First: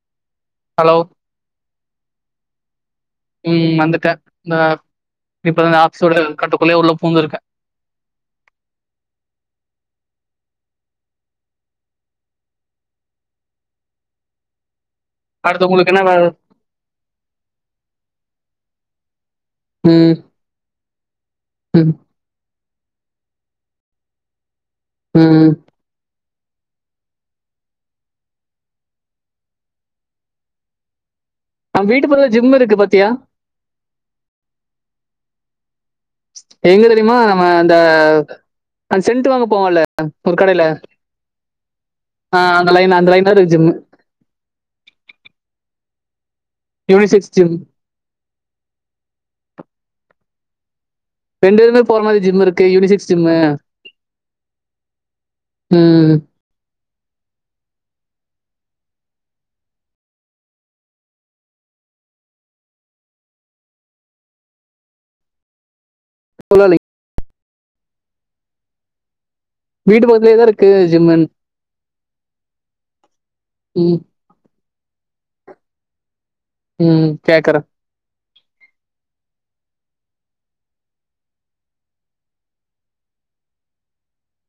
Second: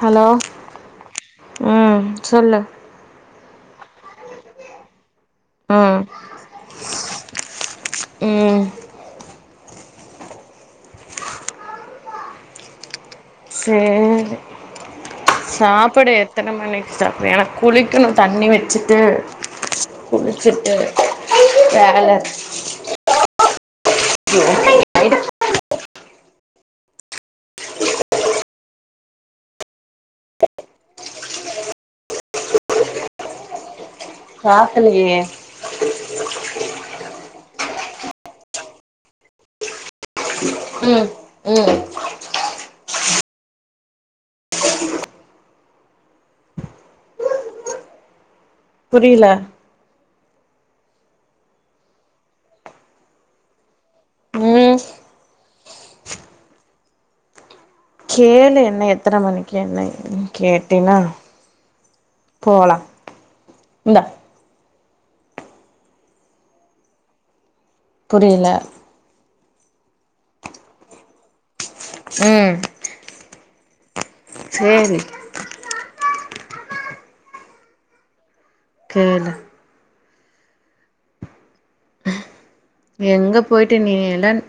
Hello hello ம் சொல்லு ம் வந்துட்ட இந்த இப்பதா ம் ஆபிஸோட கட்டுக்குள்ளயே உள்ள பூந்திருக்கே ம் சரி அடுத்து உங்களுக்கு என்ன சாப்பிட வேல எத்தன மணிக் சரியான குளிக்கணு தண்ணி வச்சுட்டு ம் குளிச்சிட்டு ம் வேல [inaudible] ம் நம் வீட்டு பக்கத்துல ஜிம் இருக்கு பாத்தியா பாக்கலையே எங்க தெரியுமா நம்ம அந்த சென்ட்டு வாங்க போவோல ஒரு கடைல ம் ம் ஆ அந்த லைன் அந்த லைன் தா இருக்கு ஜிம்மு யூனிசிக்ஸ் ஜிம் புரியல ரெண்டு பேருமே போற மாதிரி ஜிம் இருக்கு யூனிசிக்ஸ் ஜிம்மு ம் ம் கேளு என்ன எத்தன மணிக்கு என்ன ஏதுனு கேட்டீனா போலா இந்தா சொல்லலை, புரியல வீட்டு பக்கத்திலேயே தா இருக்கு ஜிம்மு ம் ம் சேரி ம் கேக்கிறே கேளு எங்க போயிட்டு நீ எல்லான்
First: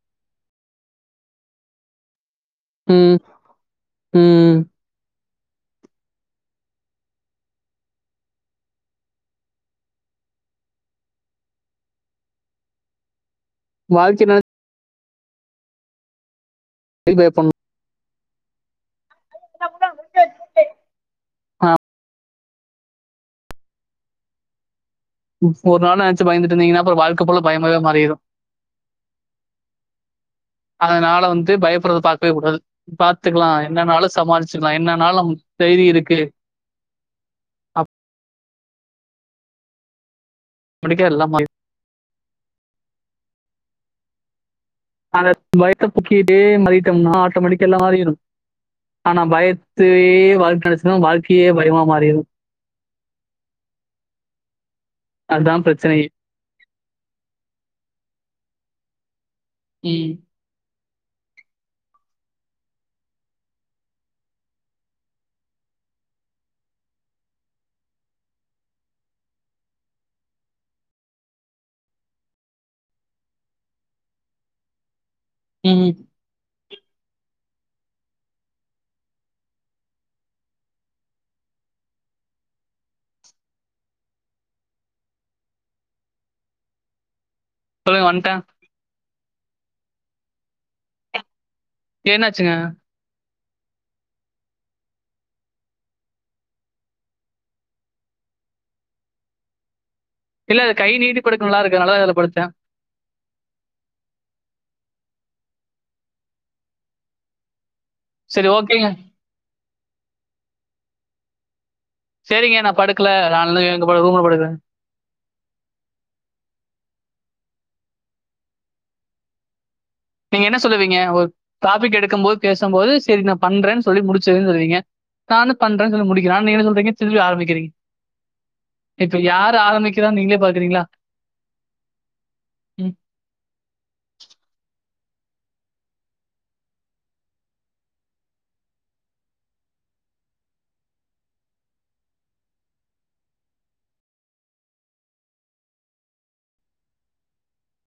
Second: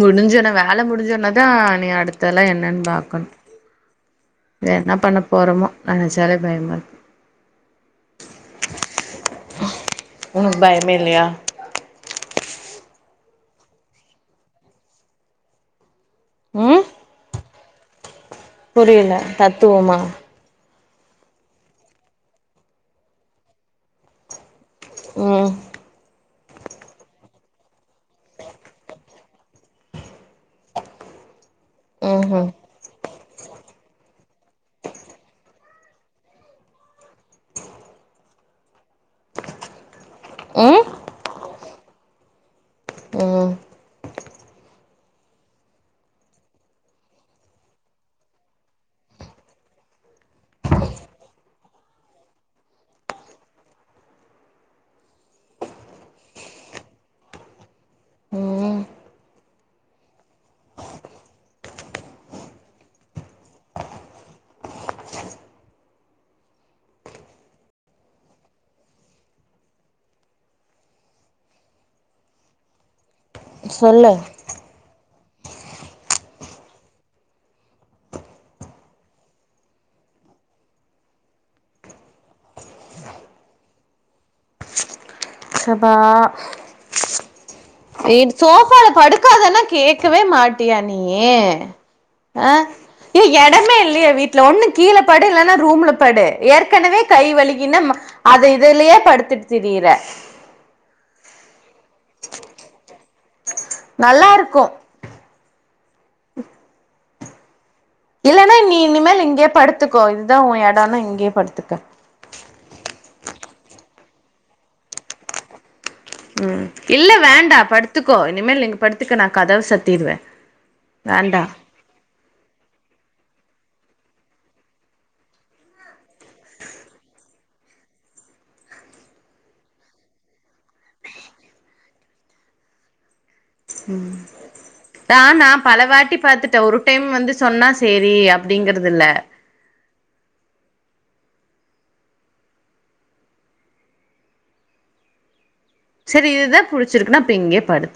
முடிஞ்சோன வேல முடிஞ்சோன தா நீ அடுத்தெல்லா என் னனு ம் பாக்கனு ம் என்ன பண்ணப் போறமோ நெனைச்சாலே பயமா இருக்கு உனக்கு பயமே இல்லையா வாழ்க்கைய நெனச் ம் வேப்பன் புரியல தத்துவமா ஆ ம் ஒரு நாள் நெனச்சு பயந்துட்டு இருந்தீங்கன்னா அது வாழ்க்கை ஃபுல்லா பயமாவே மாறிரு அதனால வந்து பயப்பறத பாக்கவே ம்ஹும் கூடாது பாத்துக்கலா என்னன்னாளு சமாளிச்சுக்கலா என்னன்னாலு நம்மளுக்கு தைரிய இருக்கு ம் அப்படிக்கே எல்லா மாறிரு ம் அந்த பயத்த புக்கிட்டே மதிட்டோம்னா ஆட்டோமேட்டிக்கா எல்லா ஆறிரு ஆனா பயத்துவே வாழ்க்கை [unintelligible] வாழ்க்கையே பயமா மாறிரு அதா பிரச்சனையே. ம் ம் சொல்லு. ம் ஸ் சப்பா [inaudible] சோ. சொல்லுங்க வந்துட்டேன். சோப்பால படுக்காதன்னா கேக்கவே மாட்டியா நீயு அ என்னாச்சுங்க? ஏ எடமே இல்லையா வீட்டுல ஒண்ணு கீழ படு இல்லனா ரூம்ல படு ஏற்கனவே கை வழுக்கின்ன. அது இதுலயே படுத்துட் திரியிற இல்ல அது கை நீட்டி படுக்க நல்லாருக்கு அதனால தா இதுல படுத்துட்டா நல்லா இருக்கு சரி இல்லனா நீ ஓகேங்க. இனிமேல் இங்கயே படுத்துக்கோ இதுதா உ எடோன்னா இங்கயே படுத்துக்க சேரிங்க நா படுக்கல [unintelligible] எங்க படுக்கணுமோ படுக்கற ம் இல்ல வேண்டா படுத்துக்கோ இனிமேல் இங்க படுத்துக்க நா கதவு சாத்திருவ நீங்க என்ன சொல்லுவீங்க ஒரு டாபிக் எடுக்கு போது பேசும்போது செரி நா பண்றன் சொல்லி முடிச்சிருவனு சொல்லுவீங்க நானு பண்றன் சொல்லி முடிக்கற அனா நீங்க சொல்றீங்க திரும்பி ஆரம்பிக்கறீங்க இப்ப யாரு ஆரம்பிக்கிறா நீங்களே பாக்குறீங்களா ம் சார் நா பல வாட்டி பாத்துட்ட ஒரு டைம் வந்து சொன்னா சேரி அப்டிங்கறதுல்ல செரி இதுதா புடிச்சிருக்குன்னா இப்ப இங்கயே படுத்